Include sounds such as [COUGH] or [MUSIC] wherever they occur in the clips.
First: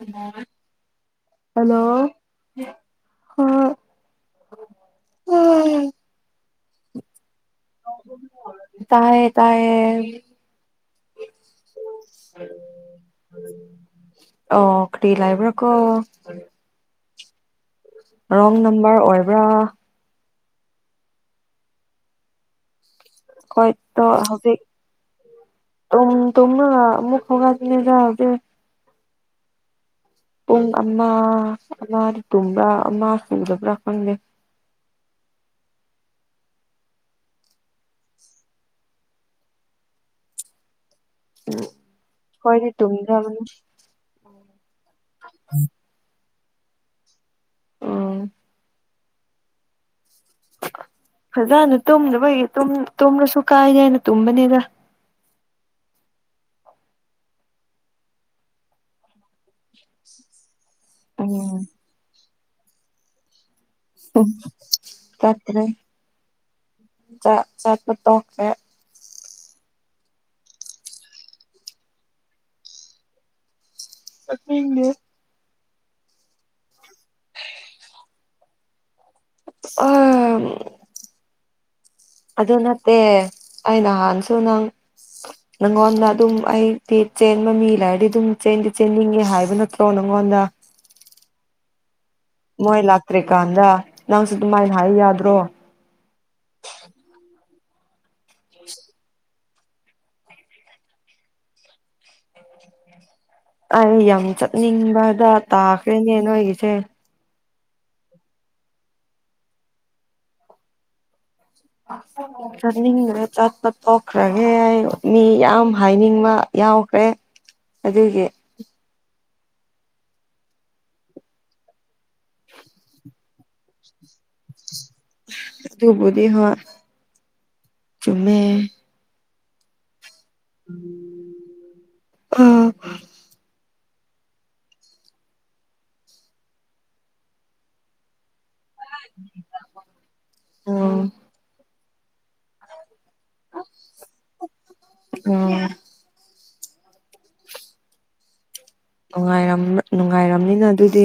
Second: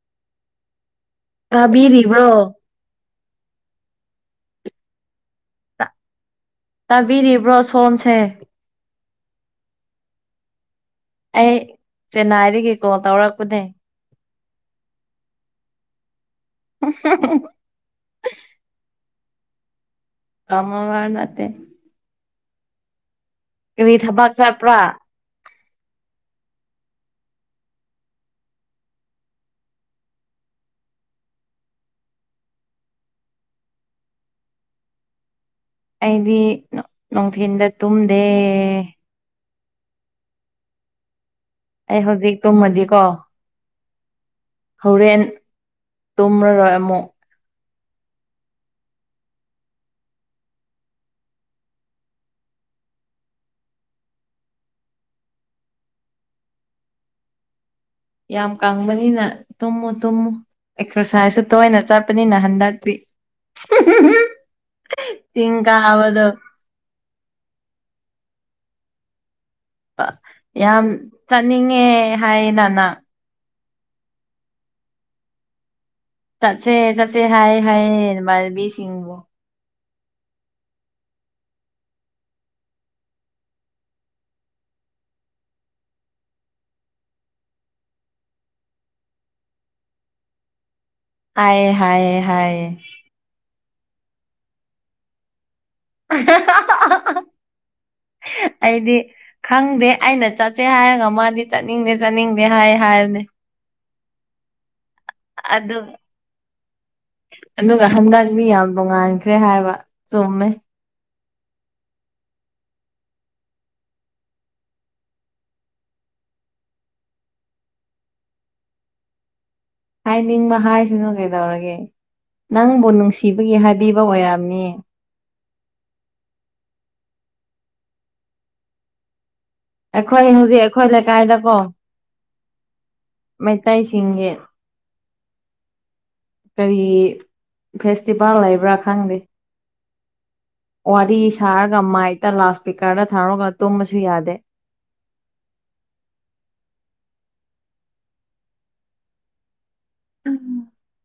ꯑ ꯇꯥꯕꯤꯔꯤꯕ꯭ꯔꯣ ꯍꫭꯏ ꯇꯥ- [INAUDIBLE] ꯇꯥꯕꯤꯔꯤꯕ꯭ꯔꯣ ꯁꯣꯝꯁꯦ ꯇꯥꯏꯌꯦ ꯇꯥꯏꯌꯦ ꯑꯩ ꯆꯦꯟꯅꯥꯏꯗꯒꯤ ꯀꯣꯜ ꯇꯧꯔꯛꯄꯅꯦ ꯑꯣ ꯀ ꯂꯥꯏꯕ꯭ꯔꯀꯣ [INAUDIBLE] ꯔꯣꯡ ꯅꯝꯕꯔ ꯑꯣꯏꯕ꯭ꯔꯥ ꯀꯃ ꯋꯥꯅꯠꯇꯦ ꯑꯩꯣꯏꯠꯇꯣ ꯊꯕꯛ ꯍꯧꯖꯤꯛ ꯆꯠꯄ꯭ꯔꯥ ꯇꯣꯝꯅ ꯃꯈꯒꯖꯤꯅꯦꯖꯗ ꯄꯨꯡ ꯑꯃ ꯑꯃ ꯇꯨꯝꯕ꯭ꯔꯥ ꯑꯃ ꯈꯪꯗꯕ꯭ꯔꯥ ꯈꯪꯗꯦ ꯑꯩꯗꯤ ꯅꯨꯡꯊꯤꯟꯗ ꯇꯨꯝꯗꯦ ꯎꯝ ꯑꯩ ꯍꯧꯖꯤꯛ ꯈꯣꯏꯗꯤ ꯇꯨꯝꯃꯗꯤꯀꯣ ꯇꯨꯝꯗ꯭ꯔꯕꯅꯤ ꯍꯣꯔꯦꯟ ꯇꯨꯝꯔꯔꯣꯏ ꯑꯃꯨꯛ ꯎꯝ [INAUDIBLE] ꯐꯖꯅ ꯇꯨꯝꯗꯅꯕꯒꯤ ꯇꯨꯝꯔꯁꯨ ꯀꯥꯏꯅꯦꯦ ꯍꯥꯏꯅ ꯇꯨꯝꯕꯅꯤꯗ [INAUDIBLE] ꯌꯥꯝ ꯀꯪꯕꯅꯤꯅ ꯇꯨꯝꯃꯨ ꯇꯨꯝꯃꯨ ꯑꯦꯛꯁꯔꯁꯥꯏꯁꯁꯨ ꯎꯝ ꯇꯣꯏꯅ ꯆꯠꯄꯅꯤꯅ ꯀꯗꯔꯤ ꯆꯥꯇꯦ ꯀꯥꯕꯗꯣ ꯆꯥꯛ ꯆꯥ ꯇ ꯑ ꯌꯥꯝ ꯆꯥꯅꯤꯡꯉꯦ ꯍꯥꯏꯅꯅ ꯑꯅꯦ ꯆꯠꯁꯦ ꯆꯠꯁꯦ ꯍꯥꯏ ꯍꯥꯏꯌꯦ ꯃꯥꯟꯕꯤꯁꯤꯡꯕꯨ ꯑ ꯑꯗꯨ ꯅꯠꯇꯦ ꯑꯩ ꯅꯍꯥꯟꯁꯨ ꯅꯪ ꯅꯪꯉꯣꯟꯗ ꯑꯗꯨꯝ ꯑꯩꯗꯤ ꯆꯦꯟꯕ ꯃꯤ ꯂꯩꯔꯗꯤ ꯑꯗꯨꯝꯗꯤ ꯆꯦꯟꯅꯤꯡꯉꯦ ꯍꯥꯏꯕ ꯅꯠꯇ꯭ꯔꯣꯅ ꯑꯩꯪꯉꯣꯟꯗ ꯍꯥꯏꯌꯦ ꯍꯥꯏꯌꯦ ꯍꯥꯏꯌꯦ ꯃꯣꯏ ꯂꯥꯛꯇ꯭ꯔꯤ ꯀꯥꯟꯗ ꯅꯪꯁꯨ ꯑꯗꯨꯃꯥꯏꯅ ꯍꯥꯏ ꯌꯥꯗ꯭ꯔꯣ [INAUDIBLE] ꯑꯩꯗꯤ ꯈꯪꯗꯦ ꯑꯩꯅ ꯆꯠꯁꯦ ꯍꯥꯏꯔꯒ ꯃꯥꯗꯤ ꯆꯠꯅꯤꯡꯗꯦ ꯆꯠꯅꯤꯡꯗꯦ ꯍꯥꯏ ꯍꯥꯏꯕꯅꯦ ꯑꯩ ꯌꯥꯝ ꯆꯠꯅꯤꯡꯕꯗ ꯑꯗꯨ ꯇꯥꯈ꯭ꯔꯦꯅꯦ ꯅꯣꯏꯒꯤꯁꯦ ꯑꯗꯨꯒ ꯍꯟꯗꯛꯅꯤ ꯌꯥꯝ ꯅꯣꯡꯉꯥꯟꯈ꯭ꯔꯦ ꯍꯥꯏꯕ ꯆꯨꯝꯃꯦ ꯆꯠꯅꯤꯡꯗ꯭ꯔꯦ ꯆꯠꯄ ꯇꯣꯛꯈ꯭ꯔꯒꯦ ꯑꯩ ꯃꯤ ꯌꯥꯝ ꯍꯥꯏꯅꯤꯡꯕ ꯌꯥꯎꯈ꯭ꯔꯦ ꯑꯗꯨꯒꯤ ꯍꯥꯏꯅꯤꯡꯕ ꯍꯥꯏꯁꯤꯅꯨ ꯀꯩꯗꯧꯔꯒꯦ ꯅꯪꯕꯨ ꯅꯨꯡꯁꯤꯕꯒꯤ ꯍꯥꯏꯕꯤꯕ ꯑꯣꯏꯔꯝꯅꯤ ꯕꯨꯗꯤ ꯍꯣ ꯆꯃꯦ ꯈꯣꯏ ꯍꯧꯖꯤꯛ ꯑꯩꯈꯣꯏ ꯂꯩꯀꯥꯏꯗꯀꯣ ꯑꯥ ꯃꯩꯇꯩꯁꯤꯡꯒꯤ ꯀꯔꯤ ꯐꯦꯁꯇꯤꯚꯦꯜ ꯂꯩꯕ꯭ꯔꯥ ꯈꯪꯗꯦ ꯑꯣ ꯑꯣ ꯋꯥꯔꯤ ꯁꯥꯔꯒ ꯃꯥꯏ ꯇ ꯂꯥꯁ ꯄꯤꯛ ꯀꯥꯔ ꯊꯥꯔꯣꯒꯇꯣꯃꯁꯨ ꯌꯥꯗꯦ ꯅꯨꯡꯉꯥꯏꯔ ꯅꯨꯡꯉꯥꯏꯔꯝꯅꯤꯅ ꯑꯗꯨꯗꯤ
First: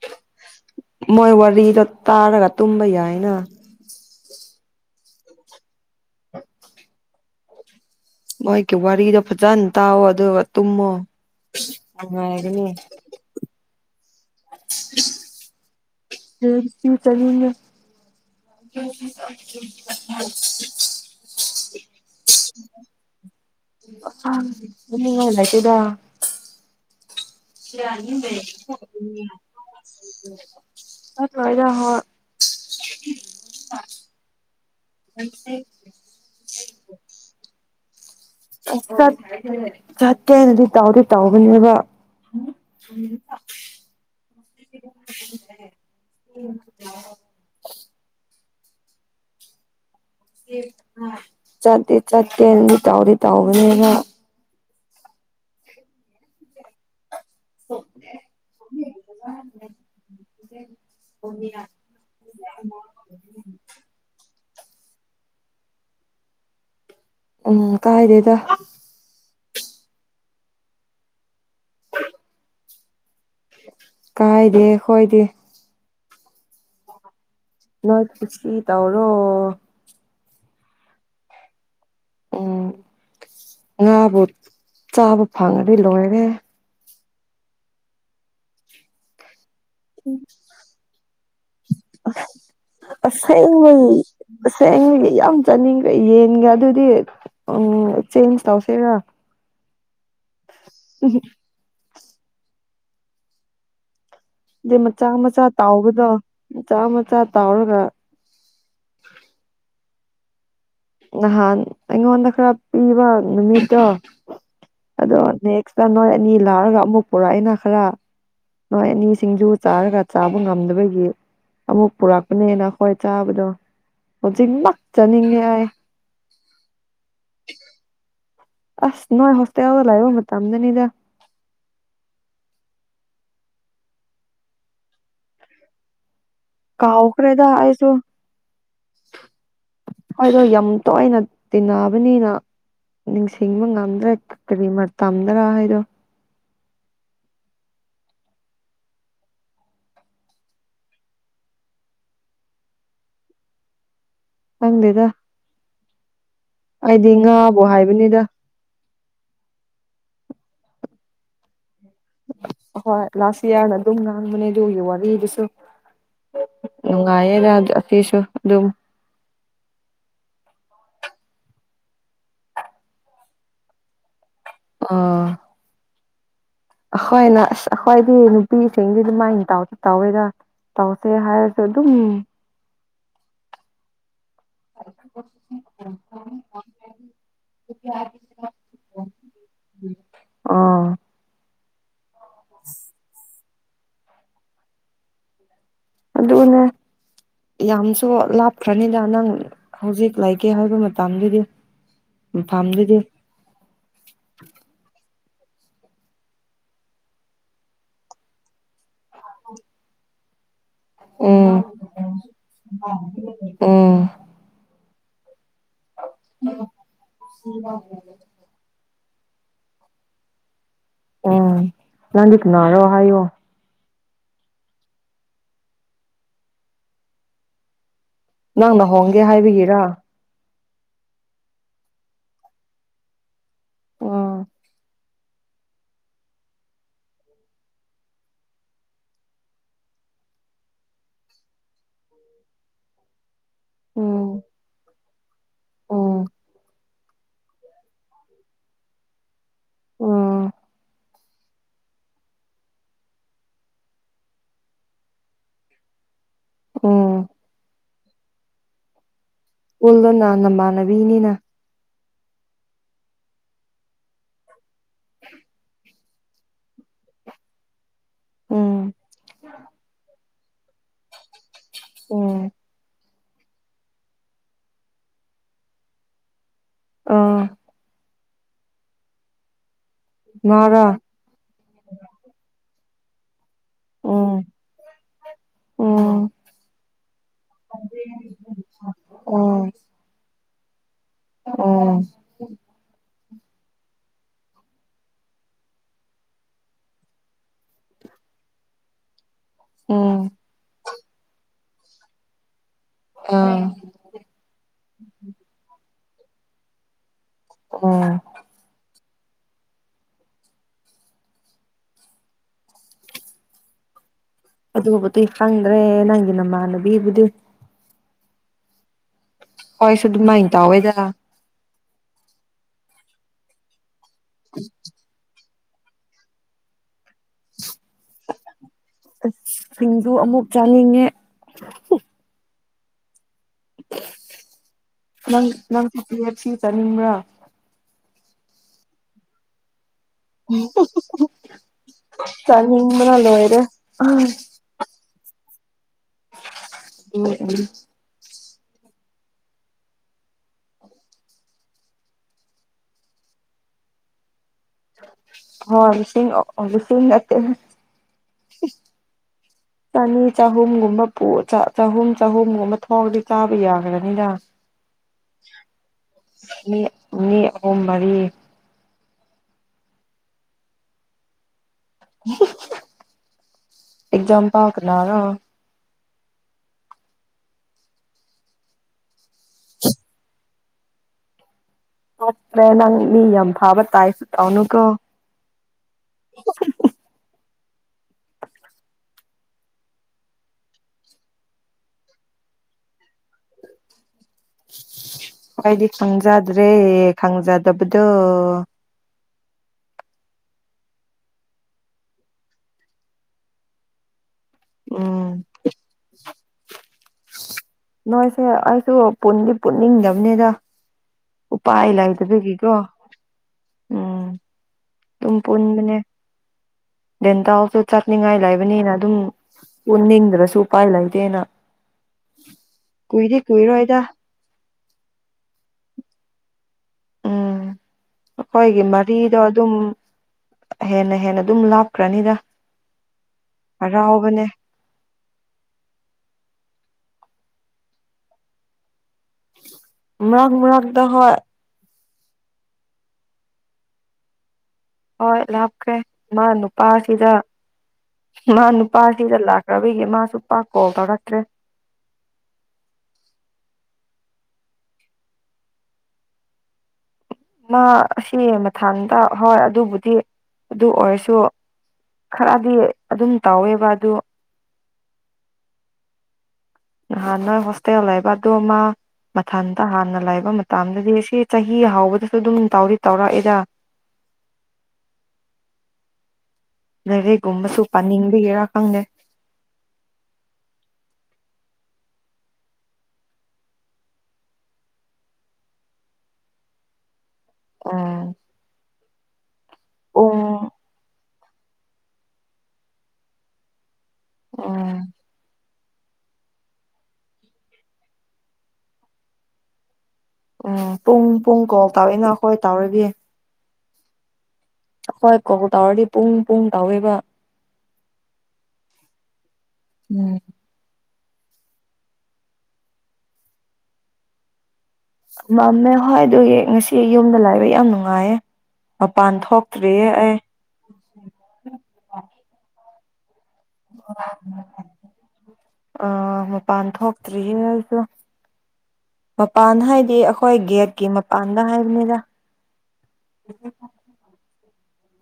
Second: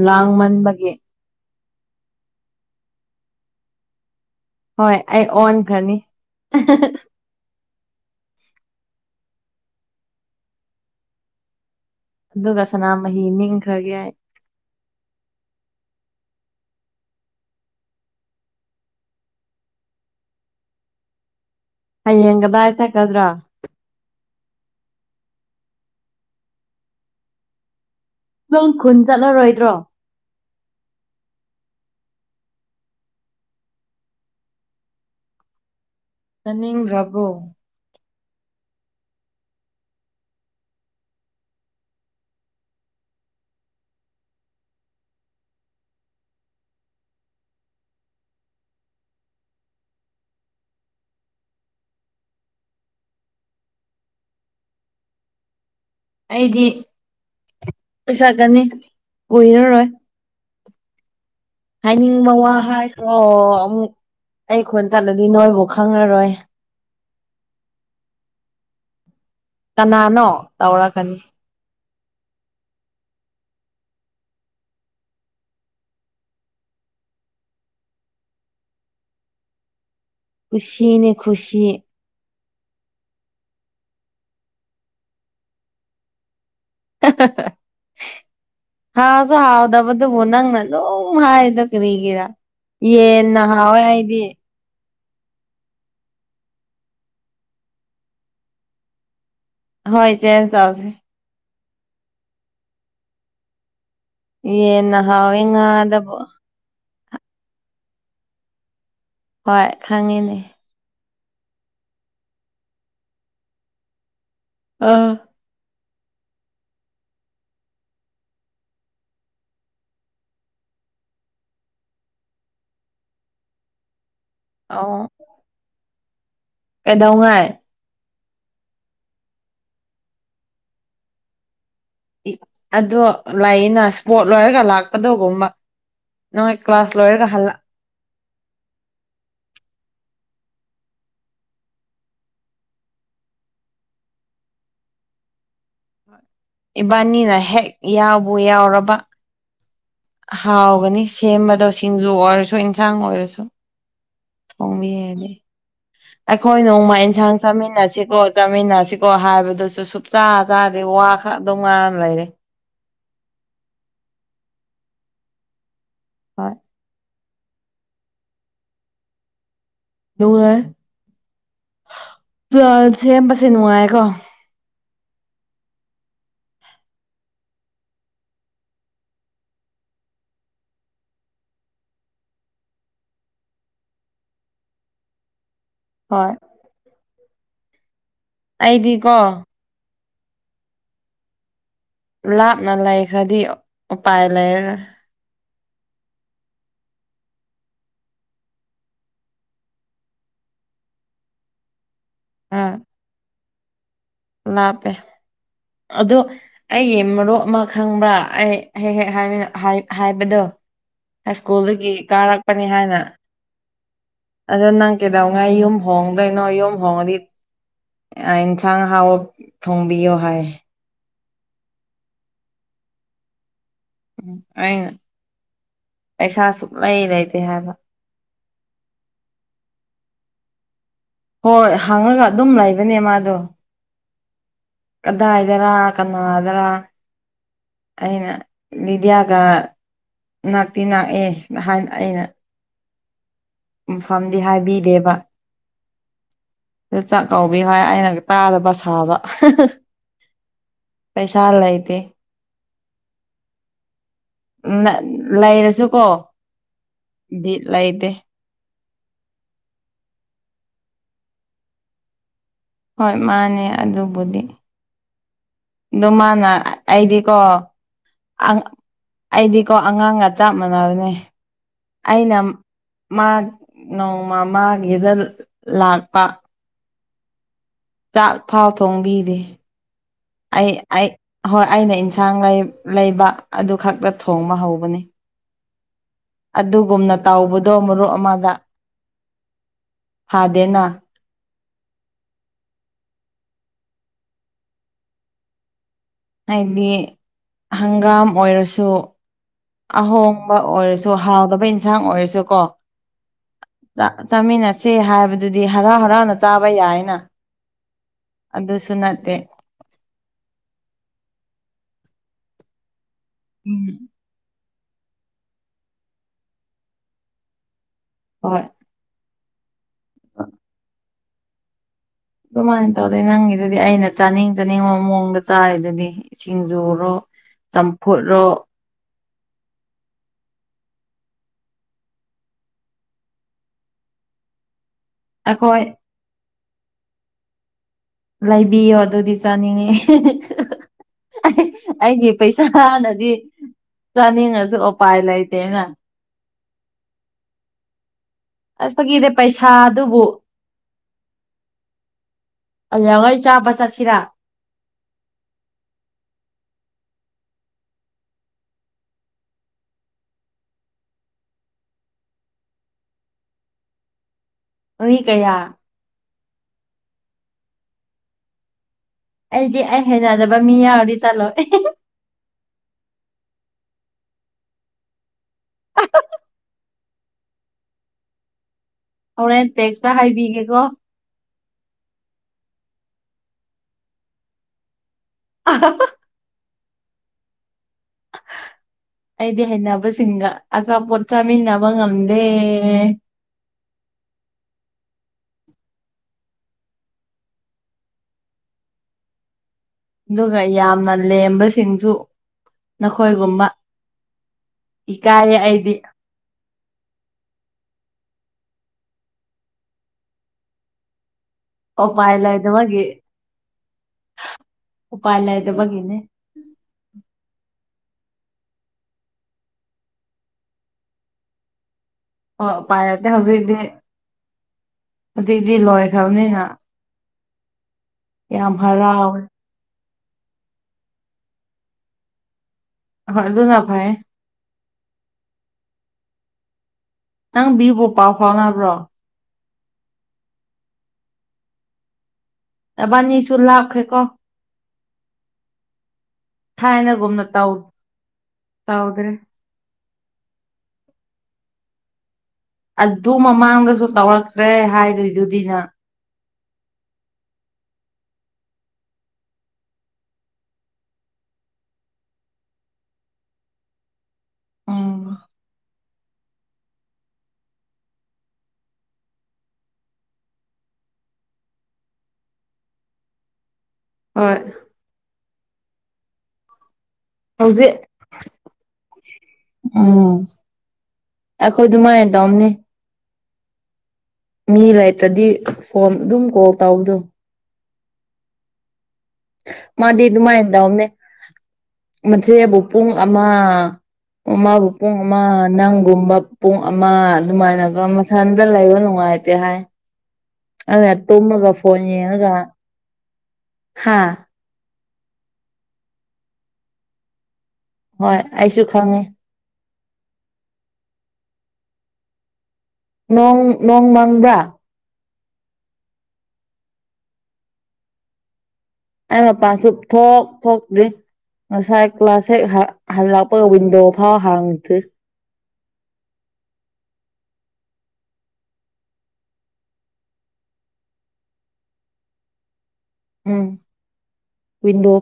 ꯂꯥꯡ ꯃ ꯃꯣꯏ ꯋꯥꯔꯤꯗ ꯇꯥꯔꯒ ꯇꯨꯝꯕ ꯌꯥꯏꯅ ꯍꯣꯏ ꯑꯩ ꯑꯣꯟꯈ꯭ꯔꯅꯤ ꯃꯣꯏꯒꯤ ꯋꯥꯔꯤꯗ ꯐꯖꯅ ꯇꯥꯎꯑꯣ ꯑꯗꯨꯒ ꯇꯨꯝꯃꯣ ꯑꯗꯨꯒ ꯁꯅꯥꯃꯍꯤ ꯅꯤꯡꯈ꯭ꯔꯒꯦ ꯐ ꯀꯨ ꯆꯦ [UNINTELLIGIBLE] [INAUDIBLE] ꯍꯌꯦꯡꯒꯗꯥꯏ ꯆꯠꯀꯗ꯭ꯔꯥ ꯍꯉꯂ [UNINTELLIGIBLE] ꯁꯤꯗꯥ ꯌꯥꯅꯤ ꯂꯩ ꯅꯪ ꯈꯨꯟ ꯆꯠꯂꯔꯣꯏꯗ꯭ꯔꯣ ꯑ ꯃ ꯌꯥ ꯍꯣ ꯅꯦ [INAUDIBLE] ꯀꯅꯤꯡ ꯔꯕꯣ ꯆꯠ ꯆꯠꯀꯦ ꯍꯥꯏꯅꯗꯤ ꯇꯥꯎꯗꯤ ꯇꯥꯎꯕꯅꯦꯕ [UNINTELLIGIBLE] [INAUDIBLE] ꯆꯠꯇꯤ ꯆꯠꯇꯦꯅꯗꯤ ꯇꯧꯗꯤ ꯇꯥꯎꯧꯕꯅꯦꯕ ꯑꯩꯗꯤ ꯆꯛꯀꯅꯤ ꯀꯣꯏꯔꯔꯣꯏ ꯍꯥꯏꯅꯤꯡꯕ ꯋꯥ ꯑꯣ ꯑꯃ ꯑꯩ ꯈꯣꯟ ꯆꯠꯂꯗꯤ ꯅꯣꯏꯕꯨ ꯈꯪꯉꯔꯣꯏ ꯎꯝ ꯀꯥꯏꯗꯦꯗ ꯀꯅꯥꯅꯣ ꯇꯧꯔꯛꯀꯅꯤ ꯀꯥꯏꯗꯦ ꯍꯣꯏꯗꯦ ꯅꯣꯏꯁꯤ ꯇꯧꯔꯣ ꯈꯨꯁꯤꯅꯤ ꯈꯨꯁꯤ ꯎꯝ ꯉꯥꯕꯨ ꯆꯥꯕ ꯐꯪꯉꯗꯤ ꯂꯣꯏꯔꯦ ꯍꯥꯎꯁꯨ ꯍꯥꯎ ꯑꯕꯗ ꯣꯅꯥꯪ ꯅ ꯑꯗꯨꯣ ꯍꯥꯏꯗ ꯀ ꯂꯩꯒꯔꯥ ꯌꯦꯟ ꯅꯍꯥꯟꯋꯥꯏ ꯑꯁꯦꯡꯕꯩ ꯍꯥꯏꯗꯤ ꯑꯁꯦꯡꯕꯒꯤ ꯌꯥꯝ ꯆꯥꯅꯤꯡꯈ꯭ꯔꯦ ꯌꯦꯟꯒ ꯑꯗꯨꯗꯤ ꯎ ꯆꯦꯟꯖ ꯇꯧꯁꯤꯦꯔ ꯍꯣꯏ ꯆꯦ ꯆꯥꯁꯦ ꯑ ꯌꯦꯟꯅ ꯃꯆꯥ ꯍꯥꯎꯋꯦ ꯃꯆꯥ ꯇꯥꯎꯕꯗꯣ ꯉꯥꯗꯕꯨ ꯃꯆꯥ ꯃꯆꯥ ꯇꯥꯎꯔꯒ ꯈꯪꯉꯤꯅꯦ ꯅꯍꯥꯟ ꯑꯩꯉꯣꯟꯗ ꯈꯔ ꯄꯤꯕ ꯅꯨꯃꯤꯠꯇꯣ ꯑꯥ ꯑꯗꯣ ꯁꯤꯗ ꯅꯣꯏ ꯑꯅꯤ ꯂꯥꯛꯔꯒ ꯑꯃꯨꯛ ꯄꯨꯔꯛꯑꯏꯅ ꯈꯔ ꯅꯣꯏ ꯑꯅꯤ ꯁꯤꯡꯖꯨ ꯆꯥꯔꯒ ꯆꯥꯕ ꯉꯝꯗꯕꯒꯤ ꯑꯃꯨꯛ ꯄꯨꯔꯛꯄꯅꯦꯅ ꯑꯩꯈꯣꯏ ꯆꯥꯕꯗꯣ ꯍꯧꯖꯤꯛꯃꯛ ꯆꯥꯅꯤꯡꯉꯦ ꯑꯩ ꯑꯦꯗꯣꯡꯉꯥꯏ ꯑꯁ ꯅꯣꯏ ꯍꯁꯇꯦꯜꯗ ꯂꯩꯕ ꯃꯇꯝꯗꯅꯤꯗ ꯑꯗꯣ ꯂꯩꯑꯅ ꯏꯁꯄꯣꯠ ꯂꯣꯏꯔꯒ ꯂꯥꯛꯄꯗꯒꯨꯝꯕ ꯀꯥꯎ ꯈ꯭ꯔꯦꯗ ꯍꯥꯏꯁꯨ ꯍꯣꯏꯗꯣ ꯌꯥꯝ ꯇꯣꯏꯅ ꯇꯤꯟꯅꯕꯅꯤꯅ ꯅꯤꯡꯁꯤꯡꯕ ꯉꯝꯗ꯭ꯔꯥ ꯀꯔꯤ ꯃꯔꯇꯝꯗ꯭ꯔꯥ ꯍꯥꯏꯔꯣ ꯏꯕꯥꯅꯤꯅ ꯍꯦꯛ ꯌꯥꯎꯕꯨ ꯌꯥꯎꯔꯕ ꯍꯥꯎꯒꯅꯤ ꯁꯦꯝꯕꯗ ꯁꯤꯡꯖꯨ ꯑꯣꯏꯔꯁꯨ ꯏꯟꯁꯥꯡ ꯑꯣꯏꯔꯁꯨ ꯊꯣꯡꯕꯤ ꯈꯪꯗꯦꯗ ꯍꯥꯏꯅꯦ ꯑꯩꯈꯣꯏ ꯅꯣꯡꯃ ꯑꯩꯗꯤ ꯏꯟꯁꯥꯡ ꯉꯥꯕꯨ ꯆꯥꯃꯤꯟꯅꯁꯤꯀꯣ ꯍꯥꯏꯕꯅꯤꯗ ꯆꯥꯃꯤꯟꯅꯁꯤ ꯀꯣ ꯍꯥꯏꯕꯗꯨꯁꯨ ꯁꯨꯛꯆꯥ ꯆꯥꯗꯔꯤ ꯋꯥ ꯈꯛ ꯑꯗꯨꯝ ꯉꯥꯡꯔ ꯂꯩꯔꯦ ꯍꯣꯏ ꯂꯥꯁ ꯏꯌꯥꯔꯅ ꯑꯗꯨꯝ ꯉꯥꯡꯕꯅꯦ ꯑꯗꯨꯒꯤ ꯋꯥꯔꯤꯂꯤꯗꯨꯁꯨ ꯍꯣꯏ ꯉꯥꯏꯔꯦꯔ ꯑꯁꯤꯁꯨ ꯑꯗꯨꯝ ꯅꯨꯡ ꯑ ꯁꯦꯝꯕꯁꯦ ꯅꯨꯡꯉꯥꯌꯦꯀꯣ ꯑ ꯑꯈꯣꯏꯅ ꯑꯁ ꯑꯈꯣꯏꯗꯤ ꯅꯨꯄꯤꯁꯤꯡꯗꯤ ꯑꯗꯨꯃꯥꯏꯟ ꯇꯥꯎꯗ ꯇꯧꯋꯦꯗ ꯇꯧꯁꯦ ꯍꯥꯏꯁꯨ ꯑꯗꯨꯝ [INAUDIBLE] [INAUDIBLE] ꯍꯣꯏ [INAUDIBLE] ꯑꯩꯗꯤꯀꯣ ꯑꯥ ꯂꯥꯞꯅ ꯂꯩꯈ꯭ꯔꯗꯤ ꯎꯄꯥꯏ ꯂꯩꯔꯦ ꯑꯗꯨꯅꯦ ꯌꯥꯝꯁꯨ ꯂꯥꯞꯈ꯭ꯔꯅꯤꯗ ꯅꯪ ꯍꯧꯖꯤꯛ ꯂꯩꯒꯦ ꯍꯥꯏꯕ ꯃꯇꯝꯗꯨꯗꯤ ꯑꯥ ꯃꯐꯥꯝꯗꯨꯗꯤ ꯂꯥꯞꯄꯦ ꯑꯗꯨ ꯑꯩꯒꯤ ꯃꯔꯨꯞ ꯑꯃ ꯈꯪꯕ꯭ꯔꯥ ꯑꯩ ꯍꯦꯛ ꯍꯦꯛ ꯍꯥꯏ ꯍꯥꯏꯕꯗꯣ ꯍꯥꯏ ꯎꯝ ꯁ꯭ꯀꯨꯜꯗꯒꯤ ꯀꯥꯔꯛꯄꯅꯤ ꯍꯥꯏꯅ ꯎꯝ ꯑꯗꯣ ꯅꯪ ꯀꯩꯗꯧꯉꯥꯏ ꯌꯨꯝ ꯍꯣꯡꯗꯣꯏꯅꯣ ꯌꯨꯝ ꯍꯣꯡꯉꯗꯤ ꯏꯟꯁꯥꯡ ꯍꯥꯎꯑꯣ ꯊꯣꯡꯕꯤꯌꯣ ꯍꯥꯏꯌꯦ ꯎꯝ ꯂꯗꯤ ꯀꯅꯥꯔꯣ ꯍꯥꯏꯌꯣ ꯎꯝ ꯑꯩꯅ ꯄꯩꯁꯥ ꯁꯨꯛꯂꯩ ꯂꯩꯇꯦ ꯍꯥꯏꯕ ꯅꯪꯅ ꯍꯣꯡꯒꯦ ꯍꯥꯏꯕꯩꯒꯤꯔ ꯍꯣꯏ ꯍꯥꯡꯉꯒ ꯑꯗꯨꯝ ꯂꯩꯕꯅꯦ ꯃꯥꯗꯣ ꯎꯝ ꯀꯗꯥꯏꯗꯔ ꯀꯅꯥꯗꯔꯥ ꯑꯏꯅ ꯕꯤꯗꯤꯌꯥꯒ ꯅꯥꯛꯇꯤ ꯅꯥꯛꯑꯦ ꯅꯍꯥꯟ ꯑꯩꯅ ꯎꯝ ꯃꯐꯝꯗꯤ ꯍꯥꯏꯕꯤꯗꯦꯕ ꯎꯝ ꯑꯗꯨ ꯆꯥꯛ ꯀꯧꯕꯤꯌꯨ ꯍꯥꯏ ꯑꯩꯅ ꯇꯥꯗꯕ ꯁꯥꯕ ꯎꯝ ꯄꯩꯁꯥ ꯂꯩꯇꯦ ꯅꯠ ꯂꯩꯔꯁꯨ ꯀꯣ ꯎꯝ ꯂꯩꯇꯦ ꯎꯜꯗꯣ ꯅ ꯅꯃꯥꯟꯅꯕꯤꯅꯤꯅ ꯍꯣꯏ ꯃꯥꯅꯦ ꯑꯗꯨꯕꯨꯗꯤ [INAUDIBLE] ꯑꯗꯨ ꯃꯥꯅ ꯑꯩꯗꯤꯀꯣ ꯑ ꯎꯝ ꯑꯩꯗꯤꯀꯣ ꯑꯉꯥꯡ ꯆꯞ ꯃꯥꯟꯅꯕꯅꯦ ꯎꯝ ꯑꯩꯅ ꯃꯥ ꯅꯣꯡꯃ ꯃꯥꯒꯤꯗ ꯂꯥꯛꯄ ꯎꯝ ꯆꯥꯛ ꯊꯥꯎ ꯊꯣꯡꯕꯤꯗꯦ ꯑꯩ ꯃꯥꯔꯥ ꯑꯩ ꯍꯣꯏ ꯑꯩꯅ ꯏꯟꯁꯥꯡ ꯂꯩ ꯂꯩꯕ ꯑꯗꯨ ꯈꯛꯇ ꯎꯝ ꯊꯣꯡꯕ ꯍꯧꯕꯅꯤ ꯎꯝ ꯑꯗꯨꯒꯨꯝꯅ ꯇꯥꯎꯕꯗꯣ ꯃꯔꯨꯞ ꯑꯃꯗ ꯎꯝ ꯐꯥꯗꯦꯅ ꯎꯝ ꯍꯥꯏꯗꯤ ꯍꯪꯒꯥꯝ ꯑꯣꯏꯔꯁꯨ ꯎꯝ ꯑꯍꯣꯡꯕ ꯑꯣꯏꯔꯁꯨ ꯍꯥꯎꯗꯕ ꯏꯟꯁꯥꯡ ꯑꯣꯏꯔꯁꯨꯀꯣ ꯑꯥ ꯆꯥꯃꯤꯟꯅꯁꯦ ꯍꯥꯏꯕꯗꯨꯗꯤ ꯍꯔꯥꯎ ꯍꯔꯥꯎꯅ ꯆꯥꯕ ꯌꯥꯏꯅ ꯑꯣ ꯑꯗꯨꯗꯁꯨꯅꯇ ꯎꯝ ꯑꯗꯨꯕ ꯇ ꯈꯪꯗ꯭ꯔꯦ ꯅꯪꯒꯤ ꯅꯃꯅꯕꯤꯕꯨꯗꯤ ꯍꯣꯏ ꯍꯣꯏꯁꯨ ꯃꯥꯏ ꯇꯋꯦꯗ ꯑꯗꯨꯃꯥꯏꯅ ꯇꯧꯗꯣꯏ ꯅꯪꯒꯤꯗꯨꯗꯤ ꯑꯩꯅ ꯆꯥꯅꯤꯡ ꯆꯥꯅꯤꯡꯕ ꯃꯑꯣꯡꯗ ꯆꯥꯔꯤꯗꯨꯗꯤ ꯏꯁꯤꯡ ꯌꯔꯣ ꯑ ꯁꯤꯡꯗꯨ ꯑꯃꯨꯛ ꯆꯥꯅꯤꯡꯉꯦ ꯅꯪ ꯑꯩꯈꯣꯏ ꯅꯪ ꯐꯤ ꯇꯤꯠ ꯁꯤ ꯆꯥꯅꯤꯡꯕ꯭ꯔꯥ ꯂꯕꯤꯌꯣ ꯑꯗꯨꯗꯤ ꯆꯥꯅꯤꯡꯉꯦ ꯑꯩꯒꯤ ꯆꯥꯅꯤꯡꯕꯅ ꯄꯩꯁꯥꯅꯗꯤ ꯂꯣꯏꯔꯦ ꯍꯣꯏ ꯆꯥꯅꯤꯡꯉꯁꯨ ꯎꯄꯥꯏ ꯂꯩꯇꯦꯅ ꯑꯣ ꯎ ꯑꯁ ꯐꯒꯤꯗꯤ ꯄꯩꯁꯥ ꯑꯗꯨꯕꯨ ꯉꯣꯏ ꯆꯥꯕ ꯆꯁꯤꯔꯥ ꯍ ꯂꯤꯁꯤꯡ ꯂꯤꯁꯤꯡ ꯅꯇ [INAUDIBLE] ꯆꯅꯤ ꯆꯍꯨꯝꯒꯨꯝꯕ ꯆꯍꯨꯝ ꯆꯍꯨꯝꯒꯨꯝꯕ ꯊꯣꯡꯑꯗꯤ ꯆꯥꯕ ꯌꯥꯈ꯭ꯔꯅꯤꯅ ꯑꯣꯏ ꯀꯌꯥ ꯑꯅꯤ ꯑꯍꯨꯝ ꯃꯔꯤ ꯑꯩꯗꯤ ꯑꯩ ꯍꯟꯅꯖꯕ ꯃꯤ ꯌꯥꯎꯔꯗꯤ ꯆꯠꯂꯣ ꯑꯦꯛꯖꯝ ꯄꯥ ꯀꯅꯥꯅ [INAUDIBLE] ꯍꯣꯔꯦꯟ ꯇꯦꯛꯁꯇ ꯍꯥꯏꯕꯤꯒꯦꯀꯣ ꯃ ꯅꯪ ꯃꯤ ꯌꯥꯝꯝꯐꯥꯕ ꯇꯥꯏꯁꯨꯇ ꯑꯣꯅꯨꯀꯣ ꯑ [INAUDIBLE] ꯑꯩꯗꯤ ꯍꯩꯅꯕꯁꯤꯡꯒ ꯑꯆꯥꯄꯣꯠ ꯆꯥꯃꯤꯟꯅꯕ ꯉꯝꯗꯦ [INAUDIBLE] ꯀꯥꯏꯗꯤ ꯈꯪꯖꯥꯗ꯭ꯔꯦ ꯈꯪꯖꯥꯗꯕꯗ ꯑꯗꯨꯒ ꯌꯥꯝꯅ ꯂꯦꯝꯕꯁꯤꯡꯁꯨ ꯅꯈꯣꯏꯒꯨꯝꯕ ꯎꯝ ꯏꯀꯥꯏꯌꯦ ꯑꯩꯗꯤ ꯅꯣꯏꯁꯦ ꯑꯩꯁꯨꯗꯤ ꯄꯨꯟꯅꯤꯡꯗꯕꯅꯤꯗ ꯎꯄꯥꯏ ꯑꯣ ꯄꯥꯏꯂꯗ ꯂꯩꯇꯕꯒꯤꯀꯣ ꯃꯥꯒꯤ ꯎꯝ ꯎꯄꯥꯥꯏ ꯂꯩꯥꯏꯗ ꯒꯤꯅꯦ ꯗꯦꯟꯇꯥꯎꯁꯨ ꯆꯠꯅꯤꯡꯉꯥꯏ ꯂꯩꯕꯅꯤꯅ ꯑꯗꯨꯝ ꯄꯨꯅꯤꯡꯗ꯭ꯔꯁꯨ ꯎꯄꯥꯏ ꯂꯩꯇꯦꯅ ꯑꯣ ꯄꯥꯏꯔꯗꯤꯦ ꯀꯨꯏꯗꯤ ꯍꯧꯖꯤꯛꯇꯤ ꯀꯨꯏꯔꯣꯏꯗ ꯍꯧꯖꯤꯛꯇꯤ ꯂꯣꯏꯈ꯭ꯔꯕꯅꯤꯅ ꯎꯝ ꯌꯥꯝ ꯑꯩꯈꯣꯏꯒꯤ ꯃꯔꯤꯗꯣ ꯍꯔꯥꯎꯋꯦ ꯑꯗꯨꯝ ꯍꯦꯟꯅ ꯍꯦꯟꯅ ꯑꯗꯨꯝ ꯂꯥꯞꯈ꯭ꯔꯅꯤꯗ ꯍꯣꯏ ꯑꯗꯨꯅ ꯐꯥꯏ ꯍꯔꯥꯎꯕꯅꯦ ꯅꯪ ꯕꯤꯕꯣ ꯄꯥ ꯐꯉꯕ꯭ꯔꯣ ꯃꯔꯛ ꯃ꯭ꯔꯥꯛꯗ ꯍꯣꯏ ꯑꯕꯥꯅꯤꯁꯨ ꯂꯥꯛꯈ꯭ꯔꯦꯀꯣ ꯍꯣꯏ ꯂꯥꯞꯈ꯭ꯔꯦ ꯃꯥ ꯅꯨꯄꯥꯁꯤꯗ ꯊꯥꯏꯅꯒꯨꯝꯅ ꯇꯧ ꯃꯥ ꯇꯧꯗ꯭ꯔꯦ ꯅꯨꯄꯥꯁꯤꯗ ꯂꯥꯛꯈ꯭ꯔꯕꯒꯤ ꯃꯥꯁꯨꯄꯥ ꯀꯣ ꯐꯔꯛꯇ꯭ꯔꯦ ꯑꯗꯨ ꯃꯃꯥꯡꯗꯁꯨ ꯇꯧꯔꯛꯈ꯭ꯔꯦ ꯍꯥꯏꯗꯣꯏꯗꯨꯗꯤꯅ ꯃꯥ ꯁꯤ ꯃꯊꯥꯡꯇ ꯍꯣꯏ ꯑꯗꯨꯕꯨꯗꯤ ꯑꯗꯨ ꯑꯣꯏꯔꯁꯨ ꯈꯔꯗꯤ ꯑꯗꯨꯝ ꯇꯧꯋꯦꯕ ꯑꯗꯨ ꯑꯥ ꯅꯍꯥꯟ ꯅꯣꯏ ꯍꯁꯦ ꯍꯂ ꯏꯕꯥꯣ ꯑꯃꯥ ꯃꯊꯟꯇ ꯍꯥꯟꯅ ꯂꯥꯏꯕ ꯃꯇꯝꯗꯗꯤ ꯁꯤ ꯆꯍꯤ ꯍꯥꯎꯕꯗꯁꯨ ꯑꯗꯨꯝ ꯇꯧꯔꯤ ꯇꯧꯔꯛꯑꯦꯗ ꯍꯣꯏ ꯂꯩꯥꯏꯔꯦꯛꯒꯨꯝꯕꯁꯨ ꯍꯧꯖꯤꯛ ꯄꯥꯅꯤꯡꯗꯒꯔꯥ ꯈꯪꯗꯦ ꯎꯝ ꯑꯩꯈꯣꯏ ꯑꯗꯨꯃꯥꯏꯅ ꯇꯧꯅꯤ ꯃꯤ ꯂꯩꯥꯏꯇ꯭ꯔꯗꯤ ꯐꯣꯟ ꯑꯗꯨꯝ ꯀꯣꯜ ꯇꯧꯕꯗꯝ ꯑꯥ ꯃꯥꯗꯤ ꯑꯗꯨꯃꯥꯏꯅ ꯇꯧꯅꯦ ꯃꯆꯦꯕꯨ ꯄꯨꯡ ꯑꯃ ꯑꯣꯃꯕꯨ ꯎꯝ ꯄꯃ ꯀꯨꯝꯕ ꯄꯨꯡ ꯑꯃ ꯑꯗꯨꯃꯥꯏꯅꯒ ꯃꯊꯟꯗ ꯂꯩꯕ ꯅꯨꯡꯉꯥꯏꯇꯦ ꯍꯥꯏ ꯎꯝ ꯑꯗꯨ ꯄꯨꯡ ꯄꯨꯡ ꯇꯨꯝꯃꯒ ꯀꯣꯜ ꯐꯣꯟ ꯇꯧꯋꯦꯅ ꯌꯦꯡꯉꯒ ꯑꯩꯈꯣꯏ ꯍꯥꯥ ꯍꯣꯏ ꯀꯣ ꯇꯧꯔꯗꯤ ꯄꯨꯡ ꯄꯨꯡ ꯇꯧꯋꯦꯕ ꯍꯣꯏ ꯑꯩꯁꯨ ꯈꯪꯉꯦ ꯎꯝ ꯅꯣꯡ ꯅꯣꯡ ꯃꯥꯡꯕ꯭ꯔꯥ ꯃꯝꯃꯦ ꯍꯣꯏ ꯑꯗꯨ ꯉꯁꯤ ꯌꯨꯝꯗ ꯂꯥꯛꯕ ꯌꯥꯝ ꯅꯨꯡꯉꯥꯏꯌꯦ ꯃꯄꯥꯟ ꯑꯩ ꯃꯄꯥꯟꯁꯨ ꯊꯣꯛꯇ꯭ꯔꯤꯌꯦ ꯑꯩ ꯊꯣꯛ ꯊꯣꯛꯇ꯭ꯔꯤ ꯉꯁꯥꯏ ꯀ꯭ꯂꯥꯁ ꯍꯦꯛ ꯍꯂꯛꯄ ꯑ ꯃꯄꯥꯟ ꯊ ꯁꯨ [INAUDIBLE] [UNINTELLIGIBLE] ꯃꯄꯥꯟ ꯍꯥꯏꯗꯤ ꯑꯩꯈꯣꯏ ꯒꯦꯠꯀꯤ ꯃꯄꯥꯟꯒ ꯍꯥꯏꯕꯅꯤꯗ ꯎꯝ ꯗꯣ